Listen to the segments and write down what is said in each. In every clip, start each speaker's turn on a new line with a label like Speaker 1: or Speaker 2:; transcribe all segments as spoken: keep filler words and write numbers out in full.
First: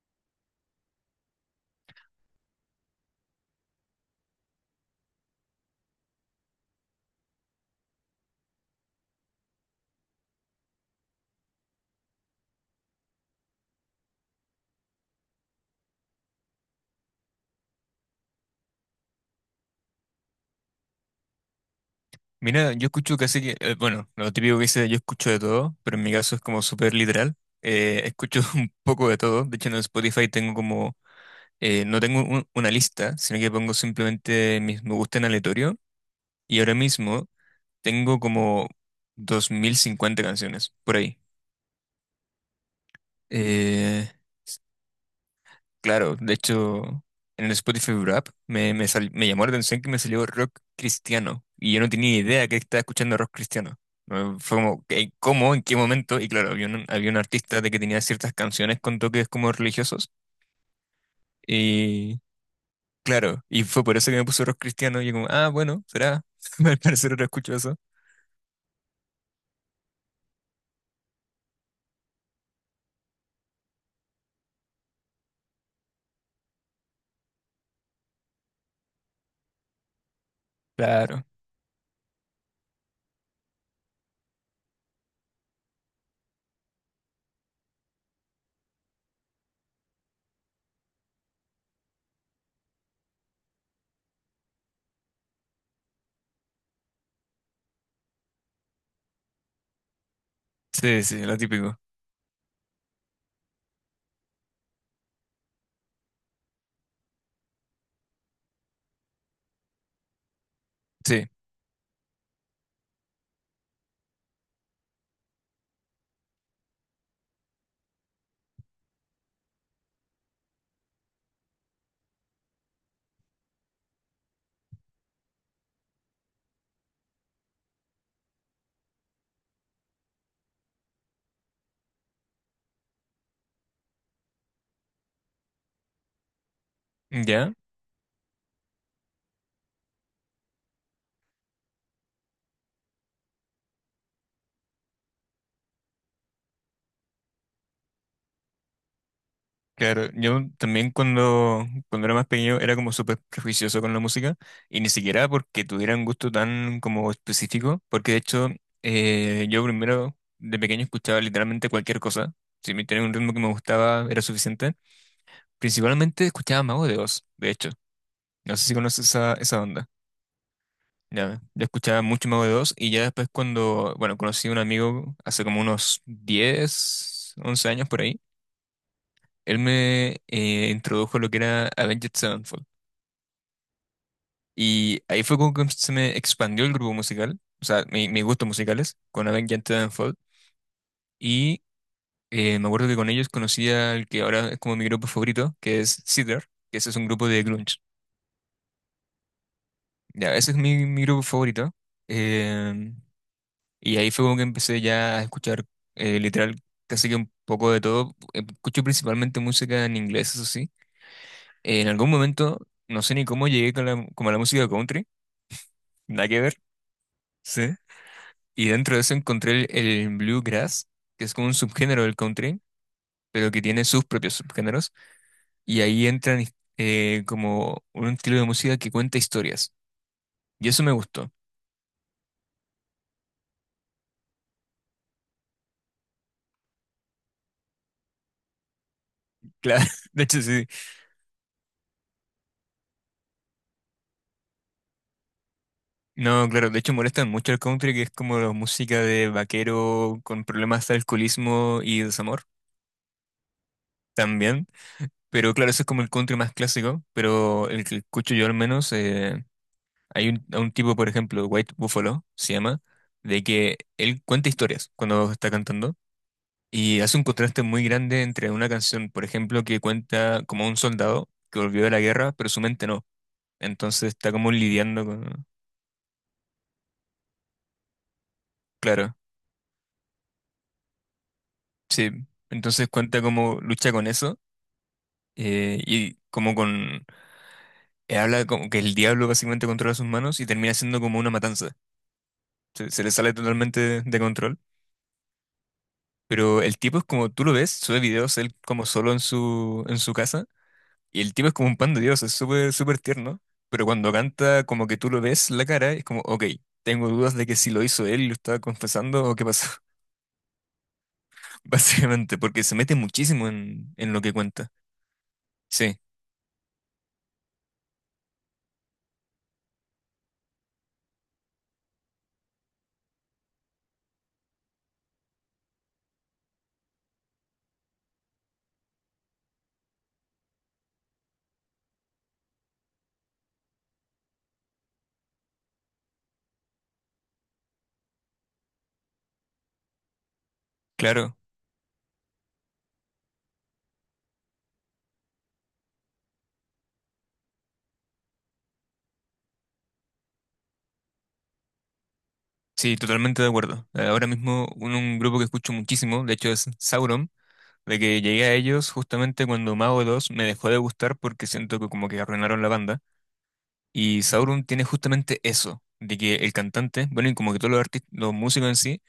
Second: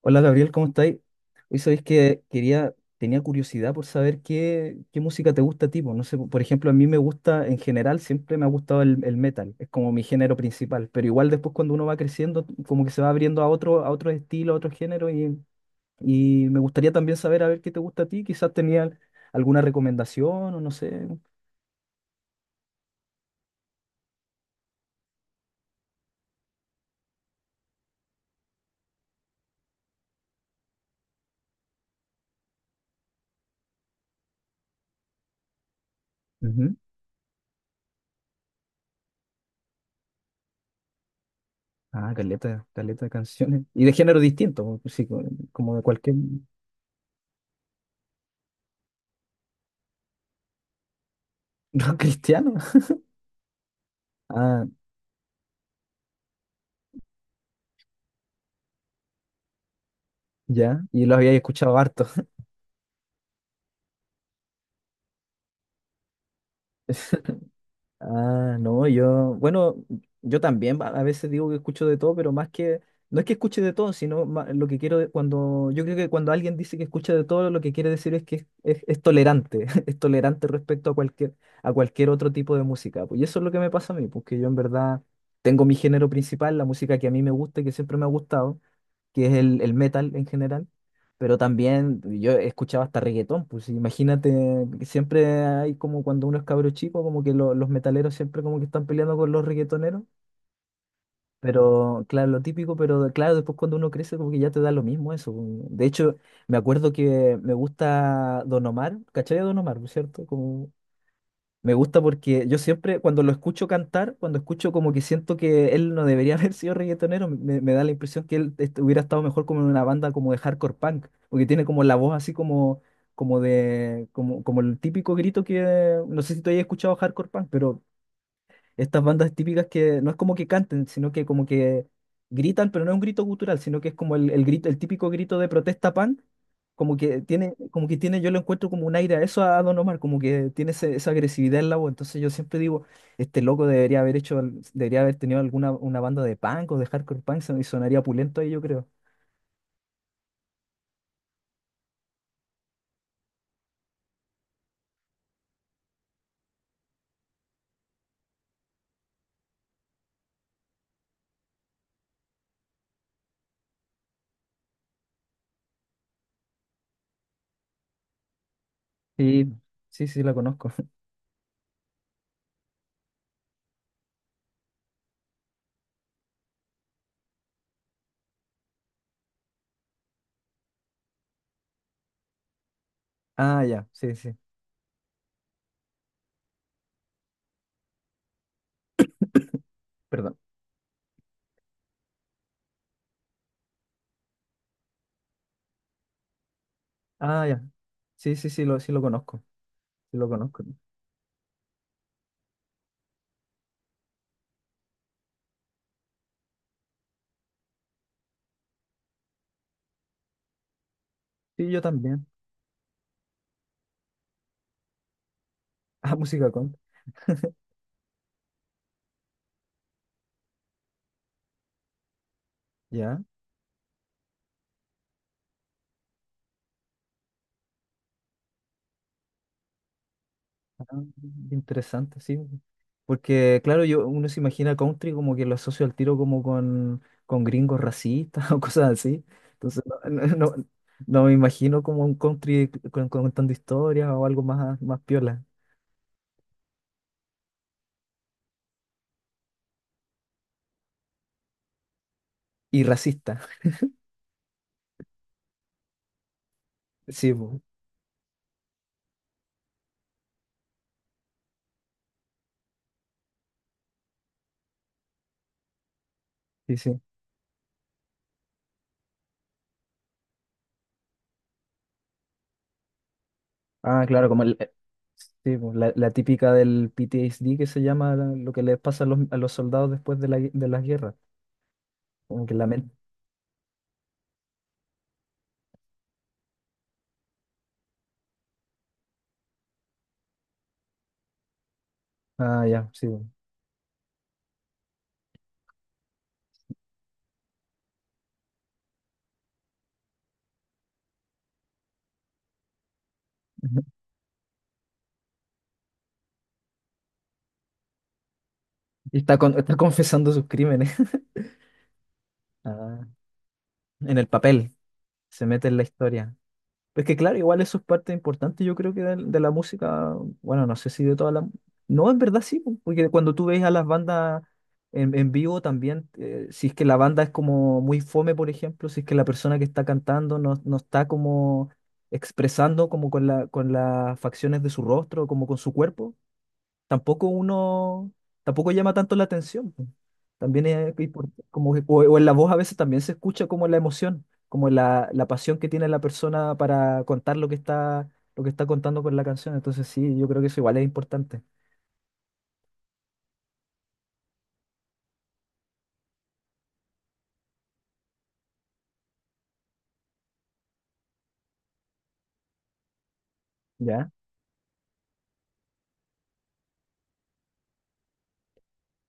Speaker 1: Hola Gabriel, ¿cómo estáis? Hoy sabéis que quería, tenía curiosidad por saber qué, qué música te gusta a ti. Po, no sé, por ejemplo, a mí me gusta, en general, siempre me ha gustado el, el metal, es como mi género principal, pero igual después cuando uno va creciendo, como que se va abriendo a otro, a otro estilo, a otro género, y, y me gustaría también saber a ver qué te gusta a ti. Quizás tenía alguna recomendación o no sé.
Speaker 2: Mira, yo escucho casi que, eh, bueno, lo típico que dice, yo escucho de todo, pero en mi caso es como súper literal. Eh, escucho un poco de todo. De hecho, en Spotify tengo como, eh, no tengo un- una lista, sino que pongo simplemente mis me gusta en aleatorio. Y ahora
Speaker 1: Ujú.
Speaker 2: mismo tengo como dos mil cincuenta canciones por ahí.
Speaker 1: Ah, caleta, caleta de canciones. Y de
Speaker 2: Eh,
Speaker 1: género distinto, sí, co- como de cualquier
Speaker 2: Claro, de hecho, en el Spotify Wrap me, me, sal- me llamó la atención que me salió rock cristiano y yo no
Speaker 1: rock
Speaker 2: tenía idea
Speaker 1: cristiano.
Speaker 2: que estaba escuchando rock cristiano. Eh, Fue
Speaker 1: Ah,
Speaker 2: como, ¿qué- ¿cómo? ¿En qué momento? Y claro, había un, había un artista de que tenía ciertas canciones con toques como religiosos
Speaker 1: ya, y lo había escuchado harto.
Speaker 2: y claro, y fue por eso que me puso rock cristiano y yo como, ah, bueno, será, al parecer ahora escucho eso.
Speaker 1: Ah, no, yo, bueno, yo también a a veces digo que escucho de todo, pero más que, no es que escuche de todo, sino ma- lo que quiero, de- cuando, yo creo que cuando alguien dice que escucha de todo, lo que quiere decir es que es, es- es tolerante, es tolerante respecto a
Speaker 2: Claro,
Speaker 1: cualquier, a cualquier otro tipo de música, pues, y eso es lo que me pasa a mí, porque yo en verdad tengo mi género principal, la música que a mí me gusta y que siempre me ha gustado, que es el, el metal en general, pero también yo escuchaba hasta reggaetón, pues imagínate, siempre hay como cuando uno es cabro chico, como que lo- los metaleros siempre como que están peleando con los reggaetoneros,
Speaker 2: sí, sí, lo típico,
Speaker 1: pero claro, lo típico, pero claro, después cuando uno crece como que ya te da lo mismo eso, pues. De hecho, me acuerdo que me gusta Don Omar, ¿cachai a Don Omar, por cierto? Como
Speaker 2: sí,
Speaker 1: me gusta porque yo siempre, cuando lo escucho cantar, cuando escucho, como que siento que él no debería haber sido reggaetonero, me, me da la impresión que él est- hubiera estado mejor como en una banda como de hardcore punk, porque tiene como la voz así como, como de, como, como el típico grito que, no sé si tú hayas escuchado hardcore punk, pero estas bandas típicas que no es como que canten, sino que como que gritan, pero no es un grito gutural, sino que es como el, el grito, el típico grito de protesta punk, como que
Speaker 2: ¿ya?
Speaker 1: tiene, como que tiene, yo lo encuentro como un aire a eso a Don Omar, como que tiene ese- esa agresividad en la voz. Entonces yo siempre digo, este loco debería haber hecho, al- debería haber tenido alguna una banda de punk o de hardcore punk son- y sonaría pulento ahí, yo creo.
Speaker 2: Claro, yo también cuando, cuando era más pequeño era como súper prejuicioso con la música y ni siquiera porque tuviera un gusto tan como específico, porque de hecho eh, yo primero de pequeño escuchaba literalmente cualquier cosa, si me tenía un ritmo que me gustaba era suficiente, principalmente escuchaba Mago de Oz, de hecho, no sé si conoces esa,
Speaker 1: Sí,
Speaker 2: esa onda,
Speaker 1: sí, sí, la conozco.
Speaker 2: ya, yo escuchaba mucho Mago de Oz y ya después cuando, bueno, conocí a un amigo hace como unos diez, once años por ahí, él me eh, introdujo lo que era Avenged Sevenfold.
Speaker 1: Ah, ya, sí, sí,
Speaker 2: Y ahí fue como que se me expandió el grupo musical, o sea, mi- mis gustos musicales, con Avenged Sevenfold.
Speaker 1: perdón.
Speaker 2: Y eh, me acuerdo que con ellos conocí al que ahora es como mi grupo favorito, que es Seether, que ese es un grupo de
Speaker 1: Ah, ya.
Speaker 2: grunge.
Speaker 1: Sí, sí, sí, lo, sí lo conozco. Sí lo
Speaker 2: Ya, ese es
Speaker 1: conozco.
Speaker 2: mi, mi grupo favorito. Em, y ahí fue como que empecé ya a escuchar eh, literal casi que un poco de todo. Escucho principalmente música en inglés, eso sí.
Speaker 1: Sí, yo
Speaker 2: En algún
Speaker 1: también.
Speaker 2: momento, no sé ni cómo llegué con la, como a la música country,
Speaker 1: Ah,
Speaker 2: nada que
Speaker 1: música
Speaker 2: ver.
Speaker 1: con.
Speaker 2: Sí. Y dentro de eso encontré el, el bluegrass, que es como un subgénero del country,
Speaker 1: Ya.
Speaker 2: pero que tiene sus propios subgéneros. Y ahí entran eh, como un estilo de música que cuenta historias. Y eso
Speaker 1: Ah,
Speaker 2: me gustó.
Speaker 1: interesante, sí. Porque, claro, yo, uno se imagina country como que lo asocio al tiro como con, con gringos racistas o cosas así. Entonces,
Speaker 2: Claro,
Speaker 1: no,
Speaker 2: de
Speaker 1: no,
Speaker 2: hecho
Speaker 1: no-
Speaker 2: sí.
Speaker 1: no me imagino como un country con- con- contando historias o algo más, más piola.
Speaker 2: No, claro, de hecho molestan mucho el country, que es como la música de vaquero con problemas de alcoholismo y desamor
Speaker 1: Y racista.
Speaker 2: también. Pero claro, eso es como el country más clásico,
Speaker 1: Sí, po,
Speaker 2: pero el que escucho yo al menos, eh, Hay un, a un tipo, por ejemplo, White Buffalo, se llama, de que él cuenta historias cuando está cantando
Speaker 1: sí,
Speaker 2: y
Speaker 1: sí.
Speaker 2: hace un contraste muy grande entre una canción, por ejemplo, que cuenta como un soldado que volvió de la guerra, pero su mente no.
Speaker 1: Ah,
Speaker 2: Entonces
Speaker 1: claro,
Speaker 2: está
Speaker 1: como
Speaker 2: como
Speaker 1: el- eh,
Speaker 2: lidiando con.
Speaker 1: sí, po, la, la típica del P T S D, que se llama la- lo que les pasa a
Speaker 2: Claro,
Speaker 1: los, a los soldados después de la, gue- de las guerras.
Speaker 2: sí.
Speaker 1: Como que la
Speaker 2: Entonces
Speaker 1: mente.
Speaker 2: cuenta como lucha con eso, eh, y como con. eh, Habla como que el diablo básicamente controla sus manos y termina siendo como una matanza.
Speaker 1: Ah, ya,
Speaker 2: Se, se
Speaker 1: sí,
Speaker 2: le
Speaker 1: po.
Speaker 2: sale totalmente de de control. Pero el tipo es como, tú lo ves, sube videos él como solo en su, en su, casa, y el tipo es como un pan de Dios, es súper, súper tierno, pero cuando canta como que tú lo ves la cara, es como, ok, tengo dudas de que si lo hizo él y lo estaba
Speaker 1: Y
Speaker 2: confesando o
Speaker 1: está,
Speaker 2: qué
Speaker 1: con-
Speaker 2: pasó,
Speaker 1: está confesando sus crímenes.
Speaker 2: básicamente, porque se mete
Speaker 1: Ah,
Speaker 2: muchísimo en, en
Speaker 1: en
Speaker 2: lo
Speaker 1: el
Speaker 2: que cuenta.
Speaker 1: papel, se mete en la
Speaker 2: Sí,
Speaker 1: historia. Es que claro, igual eso es parte importante, yo creo que del- de, la música, bueno, no sé si de toda la... No, en verdad sí, po, porque cuando tú ves a las bandas en, en vivo también, eh, si es que la banda es como muy fome, por ejemplo, si es que la persona que está cantando no, no está como expresando como con la, con las facciones de su rostro, como con su cuerpo, tampoco uno, tampoco llama tanto la atención, po. También es import-
Speaker 2: claro,
Speaker 1: como que- o, o en la voz a veces también se escucha como la emoción, como la, la pasión que tiene la persona para contar lo que está, lo que está contando con la canción. Entonces sí, yo creo que eso igual es importante,
Speaker 2: sí, totalmente de acuerdo. Ahora mismo un, un grupo que escucho muchísimo, de hecho es Sauron, de que llegué a ellos justamente cuando Mago dos me dejó de gustar porque siento que como que arruinaron la banda.
Speaker 1: ¿ya?
Speaker 2: Y Sauron tiene justamente eso, de que el cantante, bueno, y como que todos los artistas, los músicos en sí,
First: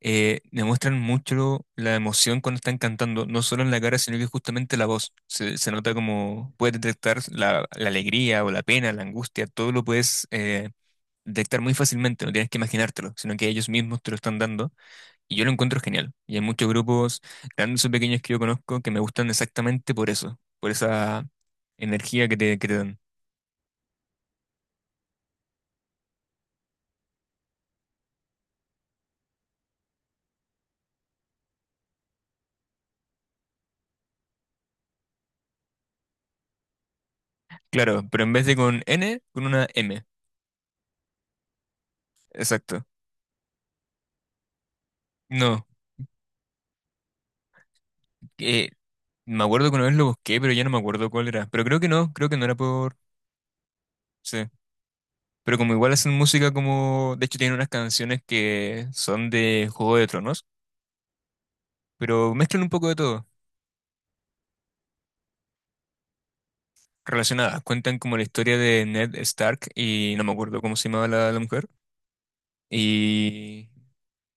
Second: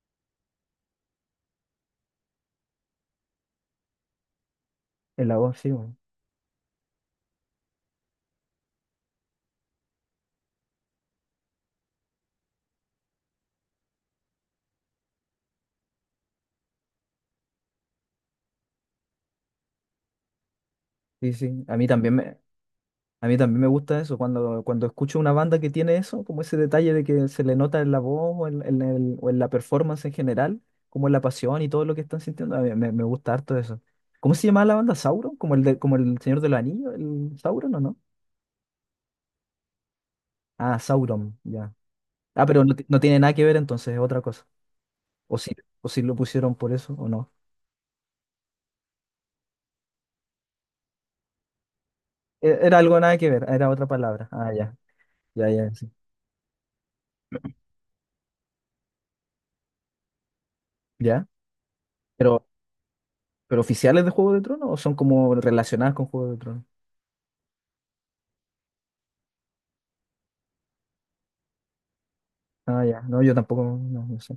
Speaker 2: eh, demuestran mucho la emoción cuando están cantando, no solo en la cara, sino que justamente la voz.
Speaker 1: En la voz,
Speaker 2: Se,
Speaker 1: sí,
Speaker 2: se nota
Speaker 1: bueno.
Speaker 2: como puedes detectar la, la alegría o la pena, la angustia, todo lo puedes eh, detectar muy fácilmente, no tienes que imaginártelo, sino que ellos mismos te lo están dando. Y yo lo encuentro genial. Y hay muchos grupos, grandes o pequeños, que yo conozco que me gustan exactamente por eso, por esa
Speaker 1: Sí, sí. A mí
Speaker 2: energía que
Speaker 1: también.
Speaker 2: te, que te dan.
Speaker 1: A mí también me gusta eso, cuando, cuando escucho una banda que tiene eso, como ese detalle de que se le nota en la voz o en, en el- o en la performance en general, como en la pasión y todo lo que están sintiendo, a mí me, me gusta harto eso. ¿Cómo se llamaba la banda? ¿Sauron? ¿Como el, de- como el Señor de los Anillos? ¿El Sauron o no?
Speaker 2: Claro, pero en vez de con N, con una M.
Speaker 1: Ah, Sauron, ya. Ah, pero no, ti-
Speaker 2: Exacto.
Speaker 1: no tiene nada que ver entonces, es otra cosa. O si,
Speaker 2: No,
Speaker 1: o si lo pusieron por eso o no.
Speaker 2: eh, me acuerdo que una vez lo busqué, pero ya no me acuerdo cuál era. Pero creo que no, creo que no era
Speaker 1: E- Era algo
Speaker 2: por.
Speaker 1: nada que ver, era otra palabra.
Speaker 2: Sí.
Speaker 1: Ah, ya, ya,
Speaker 2: Pero
Speaker 1: ya,
Speaker 2: como
Speaker 1: sí.
Speaker 2: igual hacen música como. De hecho tienen unas canciones que son de Juego de Tronos,
Speaker 1: ¿Ya?
Speaker 2: pero
Speaker 1: Pero,
Speaker 2: mezclan un poco de todo.
Speaker 1: ¿pero oficiales de Juego de Tronos o son como relacionadas con Juego de Tronos?
Speaker 2: Relacionadas, cuentan como la historia de Ned Stark y no me acuerdo cómo se llamaba la, la mujer.
Speaker 1: Ah, ya. No, yo tampoco,
Speaker 2: Y.
Speaker 1: no, no sé.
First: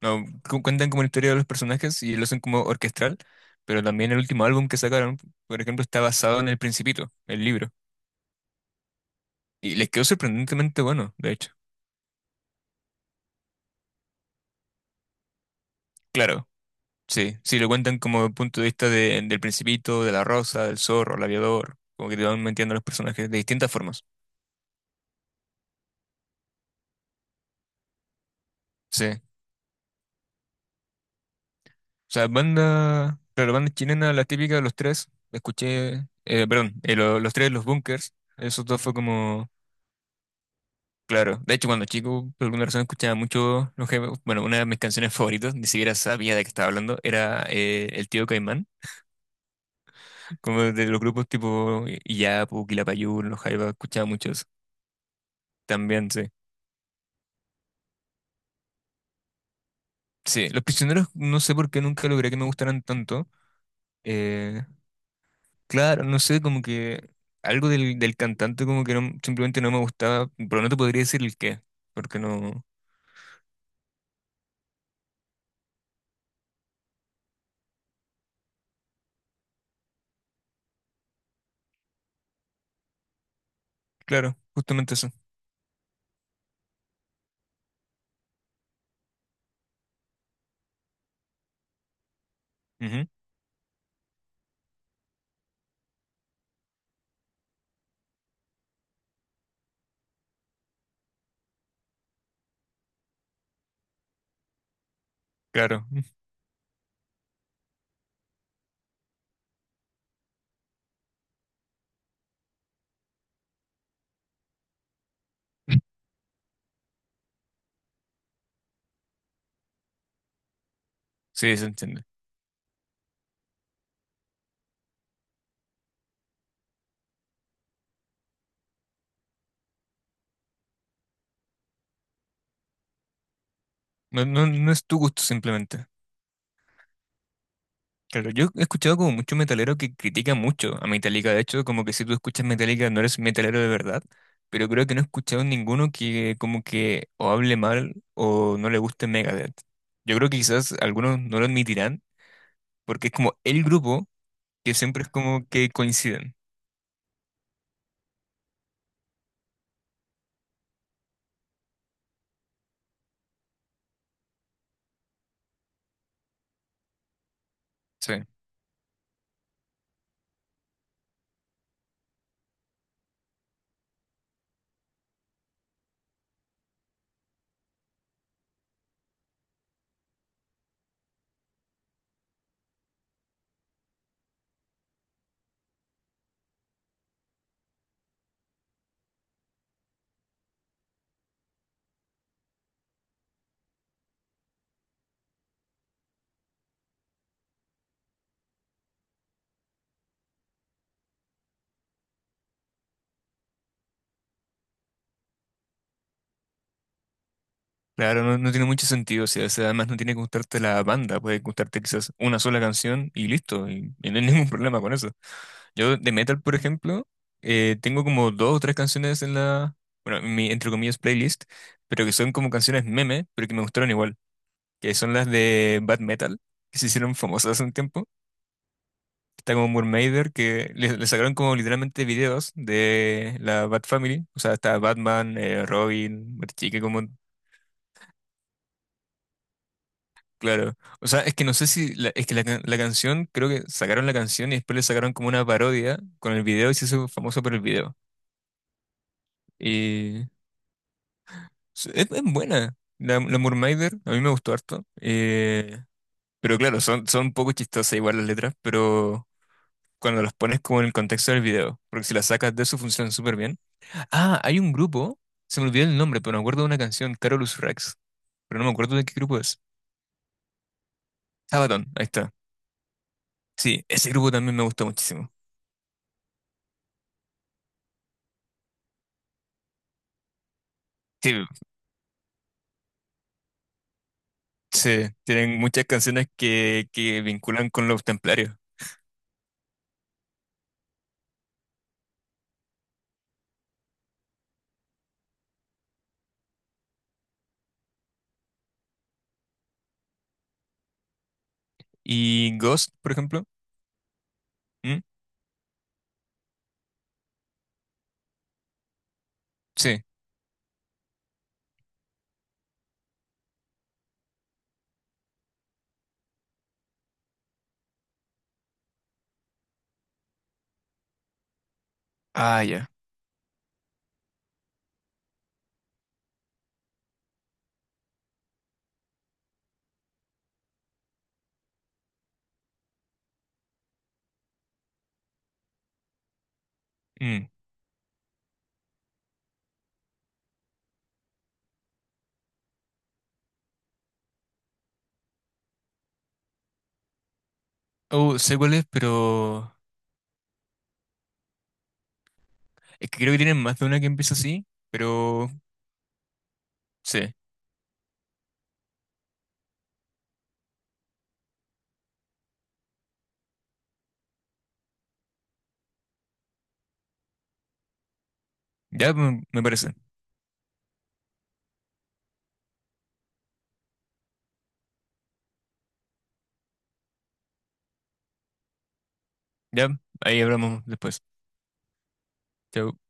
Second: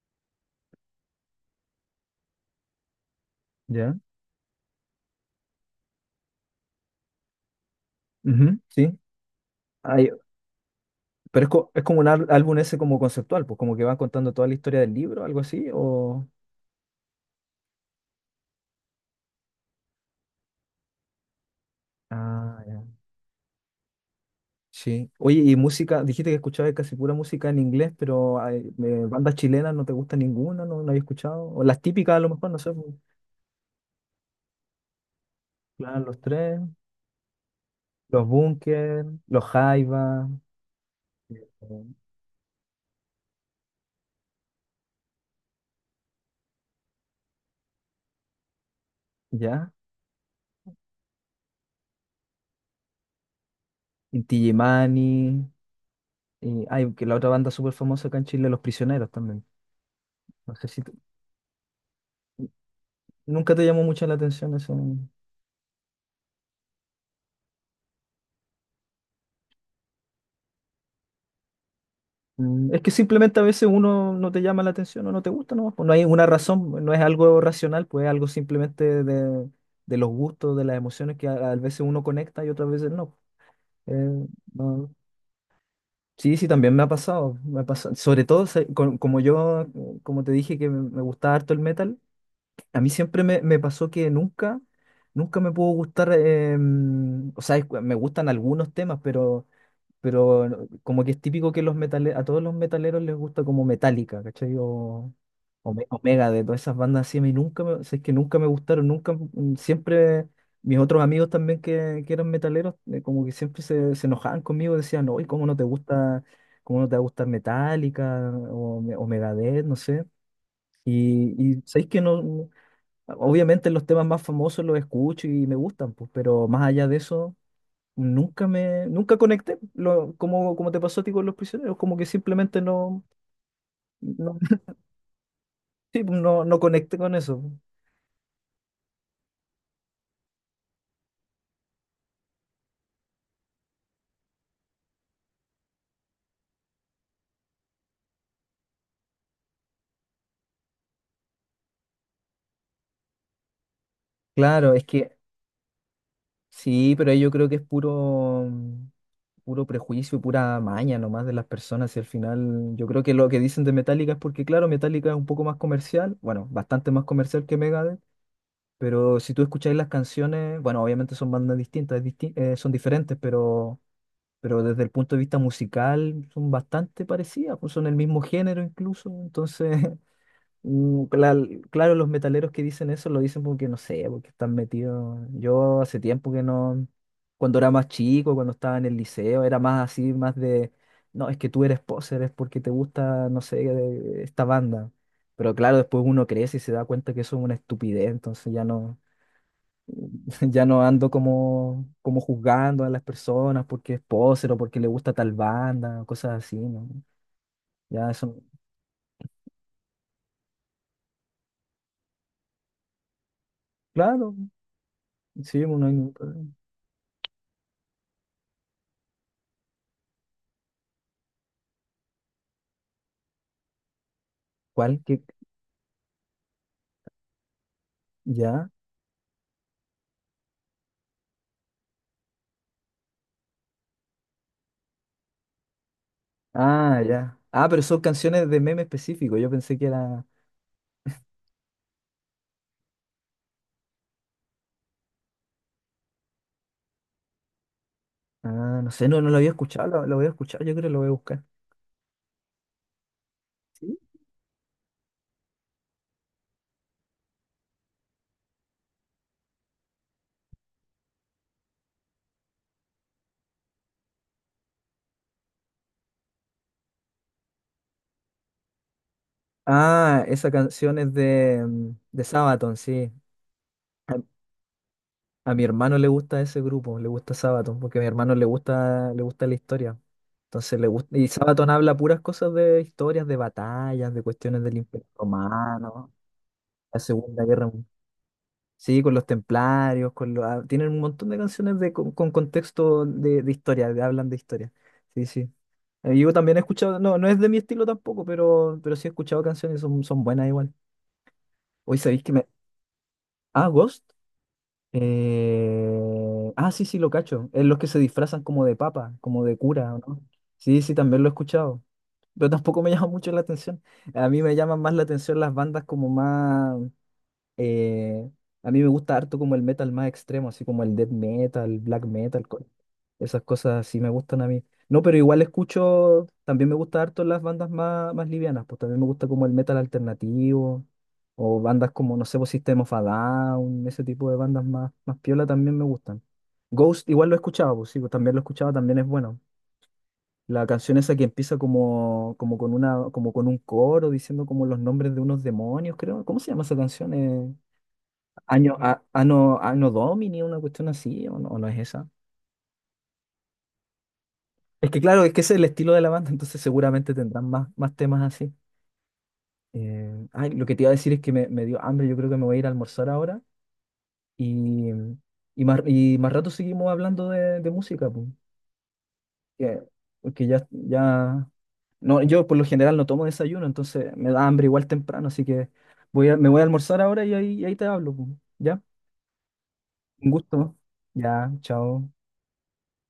Speaker 2: No, cu- cuentan como la historia de los personajes y lo hacen como orquestral, pero
Speaker 1: ¿Ya?
Speaker 2: también el último álbum que sacaron, por ejemplo, está basado en El Principito, el libro.
Speaker 1: Ujú, sí.
Speaker 2: Y les quedó
Speaker 1: Ay,
Speaker 2: sorprendentemente bueno, de
Speaker 1: pero es,
Speaker 2: hecho.
Speaker 1: co- es como un ál- álbum ese como conceptual, pues como que van contando toda la historia del libro, algo así, o...
Speaker 2: Claro, sí. Si lo cuentan como punto de vista de- del Principito, de la Rosa, del Zorro, el Aviador, como que te van
Speaker 1: Ah,
Speaker 2: metiendo a los
Speaker 1: ya.
Speaker 2: personajes de distintas formas.
Speaker 1: Sí. Oye, y música, dijiste que escuchabas casi pura música en inglés, pero ay, eh,
Speaker 2: Sí. O
Speaker 1: bandas chilenas no te gusta ninguna, no, no había escuchado. O las típicas a
Speaker 2: sea,
Speaker 1: lo mejor, no sé, pues.
Speaker 2: banda, claro, banda chilena, la típica de los tres, la
Speaker 1: Claro,
Speaker 2: escuché,
Speaker 1: los
Speaker 2: eh,
Speaker 1: tres,
Speaker 2: perdón, eh, lo- los tres, los Bunkers,
Speaker 1: los
Speaker 2: esos dos fue
Speaker 1: Bunker, los
Speaker 2: como,
Speaker 1: Jaiba,
Speaker 2: claro. De
Speaker 1: eh,
Speaker 2: hecho, cuando chico, por alguna razón escuchaba mucho los jefes. Bueno, una de mis canciones favoritas, ni siquiera sabía de qué estaba hablando, era eh, El Tío Caimán.
Speaker 1: ¿ya?
Speaker 2: Como de los grupos tipo Illapu, Quilapayún, los Jaivas, escuchaba mucho
Speaker 1: Inti
Speaker 2: eso.
Speaker 1: Illimani,
Speaker 2: También, sí.
Speaker 1: y hay que la otra banda súper famosa acá en Chile, Los Prisioneros también.
Speaker 2: Sí,
Speaker 1: No
Speaker 2: los
Speaker 1: sé si,
Speaker 2: prisioneros no sé por qué nunca logré que me gustaran tanto.
Speaker 1: nunca te llamó mucho la atención
Speaker 2: Eh,
Speaker 1: eso.
Speaker 2: claro, no sé, como que algo del, del cantante como que no- simplemente no me gustaba, pero no te podría decir el qué, porque no.
Speaker 1: Mm, es que simplemente a veces uno no te llama la atención o no te gusta, ¿no? Pues no hay una razón, no es algo racional, pues es algo simplemente de, de los gustos, de las emociones que a, a veces uno conecta y otras veces no. Eh,
Speaker 2: Claro,
Speaker 1: no.
Speaker 2: justamente eso.
Speaker 1: Sí, sí, también me ha pasado, me ha pasado. Sobre todo, se- con- como yo, como te dije que me, me gustaba harto el metal, a mí
Speaker 2: Ujú,
Speaker 1: siempre me, me pasó que nunca, nunca me pudo gustar, eh, mm, o sea, es- me gustan algunos temas, pero pero no- como que es típico que los metale- a todos los metaleros les gusta como Metallica, ¿cachai? O, o Me-
Speaker 2: claro,
Speaker 1: o
Speaker 2: mm,
Speaker 1: Megadeth, de todas esas bandas así, a mí nunca me, si es que nunca me gustaron, nunca, mm, siempre mis otros amigos también que, que eran metaleros, eh, como que siempre se, se enojaban conmigo, decían, no, ¿y cómo no te gusta, cómo no te va a gustar Metallica o, Me- o Megadeth, no sé? Y,
Speaker 2: sí,
Speaker 1: y
Speaker 2: se
Speaker 1: sabéis que
Speaker 2: entiende.
Speaker 1: no, no- obviamente los temas más famosos los escucho y me gustan, pues, pero más allá de eso nunca me, nunca conecté, lo, como, como te pasó a ti con los prisioneros, como que simplemente no,
Speaker 2: No,
Speaker 1: no,
Speaker 2: no, no es tu gusto simplemente.
Speaker 1: sí, no, no conecté con eso.
Speaker 2: Claro, yo he escuchado como muchos metaleros que critican mucho a Metallica. De hecho, como que si tú escuchas Metallica no eres metalero de verdad. Pero creo que no he escuchado ninguno que como que o hable mal o no le guste Megadeth. Yo creo que quizás algunos no lo admitirán porque es como el grupo que
Speaker 1: Claro, es
Speaker 2: siempre es
Speaker 1: que
Speaker 2: como que coinciden.
Speaker 1: sí, pero ahí yo creo que es puro, puro prejuicio y pura maña nomás de las personas. Y al final, yo creo que lo que dicen de Metallica es porque, claro, Metallica es un poco más comercial, bueno, bastante más comercial que Megadeth,
Speaker 2: Sí.
Speaker 1: pero si tú escucháis las canciones, bueno, obviamente son bandas distintas, es disti- eh, son diferentes, pero pero desde el punto de vista musical son bastante parecidas, pues son el mismo género incluso, entonces, mm, cla- claro, los metaleros que dicen eso lo dicen porque no sé, porque están metidos. Yo hace tiempo que no, cuando era más chico, cuando estaba en el liceo, era más así, más de, no, es que tú eres poser, es porque te gusta, no sé, de- esta banda. Pero claro, después uno crece y se da cuenta que eso es una estupidez, entonces ya no. Ya no ando como, como juzgando a las personas porque es poser o porque le gusta tal banda, cosas así, ¿no? Ya
Speaker 2: Claro,
Speaker 1: eso.
Speaker 2: no, no tiene mucho sentido, o sea, o sea, además no tiene que gustarte la banda, puede gustarte quizás una sola canción y listo, y, y no hay
Speaker 1: Claro,
Speaker 2: ningún problema con eso.
Speaker 1: sí, no hay
Speaker 2: Yo
Speaker 1: ningún
Speaker 2: de metal,
Speaker 1: problema.
Speaker 2: por ejemplo, eh, tengo como dos o tres canciones en la, bueno, en mi, entre comillas, playlist, pero que son como canciones meme, pero que me gustaron igual, que
Speaker 1: ¿Cuál?
Speaker 2: son
Speaker 1: ¿Qué?
Speaker 2: las de Bad Metal, que se hicieron famosas hace un tiempo.
Speaker 1: ¿Ya?
Speaker 2: Está como Murmaider, que le, le sacaron como literalmente videos de la Bad Family, o sea, está Batman, eh, Robin, Bat Chica, como.
Speaker 1: Ah, ya. Ah, pero son canciones de meme específico. Yo pensé que era.
Speaker 2: Claro. O sea, es que no sé si la- es que la, can- la canción, creo que sacaron la canción y después le sacaron como una parodia con el video y se hizo famoso por el video.
Speaker 1: Ah, no sé, no, no lo había escuchado, lo, lo voy a
Speaker 2: Y
Speaker 1: escuchar, yo creo que lo voy a buscar.
Speaker 2: es, es buena. La, la Moonrider,
Speaker 1: ¿Sí?
Speaker 2: a mí me gustó harto. Eh, pero claro, son, son un poco chistosas igual las letras, pero cuando las pones como en el contexto del video, porque si las sacas de eso funcionan súper bien. Ah, hay un grupo, se me olvidó el nombre, pero me acuerdo de una canción, Carolus Rex, pero no me acuerdo de qué grupo es.
Speaker 1: Ah, esa canción es de,
Speaker 2: Sabaton,
Speaker 1: mm,
Speaker 2: ahí
Speaker 1: de
Speaker 2: está.
Speaker 1: Sabaton, sí.
Speaker 2: Sí, ese
Speaker 1: A,
Speaker 2: grupo también me gusta muchísimo.
Speaker 1: a mi hermano le gusta ese grupo, le gusta Sabaton, porque a mi hermano le gusta, le gusta la historia. Entonces le gusta. Y
Speaker 2: Sí,
Speaker 1: Sabaton habla puras cosas de historias, de batallas, de cuestiones del Imperio
Speaker 2: Sí, tienen muchas
Speaker 1: Romano,
Speaker 2: canciones que,
Speaker 1: la
Speaker 2: que
Speaker 1: Segunda Guerra
Speaker 2: vinculan
Speaker 1: Mundial.
Speaker 2: con los templarios.
Speaker 1: Sí, con los templarios, con los... ah, tienen un montón de canciones de, con, con contexto de, de historia, de, hablan de historia. Sí, sí. Eh, yo también he escuchado, no, no es de mi estilo tampoco, pero, pero sí he escuchado canciones y son, son buenas igual. Hoy sabéis que me.
Speaker 2: ¿Y Ghost, por ejemplo?
Speaker 1: Ah, Ghost.
Speaker 2: ¿Mm?
Speaker 1: Eh, Ah, sí, sí, lo cacho. Es los que se disfrazan como de papa, como de cura, ¿o
Speaker 2: Sí.
Speaker 1: ¿no? Sí, sí, también lo he escuchado. Pero tampoco me llama mucho la atención. A mí me llaman más la atención las bandas como más. Eh, a mí me gusta harto como el metal más extremo, así como el death metal, black metal, co-
Speaker 2: Ah, ya.
Speaker 1: esas cosas sí me gustan a mí. No, pero igual escucho, también me gusta harto las bandas más, más livianas, pues también me gusta como el metal alternativo, o bandas como, no sé, pues System of a Down, ese tipo de bandas más, más piola también me gustan. Ghost igual lo
Speaker 2: Mm.
Speaker 1: escuchaba, pues sí, pues también lo escuchaba, también es bueno. La canción esa que empieza como, como con una, como con un coro diciendo como los nombres de unos demonios, creo. ¿Cómo se llama esa canción? Eh,
Speaker 2: Oh, sé cuál
Speaker 1: Año,
Speaker 2: es,
Speaker 1: a- ano,
Speaker 2: pero.
Speaker 1: ano Domini, una cuestión así, o no, o no es esa.
Speaker 2: Es que creo que tienen más de una que empieza así,
Speaker 1: Es que claro, es que
Speaker 2: pero.
Speaker 1: ese es el estilo de la banda, entonces seguramente
Speaker 2: Sí,
Speaker 1: tendrán más, más temas así. Eh, ay, lo que te iba a decir es que me, me dio hambre, yo creo que me voy a ir a almorzar ahora y, y, más, y más rato seguimos hablando de, de música, pues,
Speaker 2: ya me, me
Speaker 1: que-
Speaker 2: parece.
Speaker 1: porque ya, ya, no, yo por lo general no tomo desayuno, entonces me da hambre igual temprano, así que voy a- me voy a almorzar ahora y ahí, y ahí te hablo, pues, ¿ya?
Speaker 2: Ya,
Speaker 1: Un
Speaker 2: ahí
Speaker 1: gusto,
Speaker 2: hablamos después.
Speaker 1: ya, chao.
Speaker 2: Chao.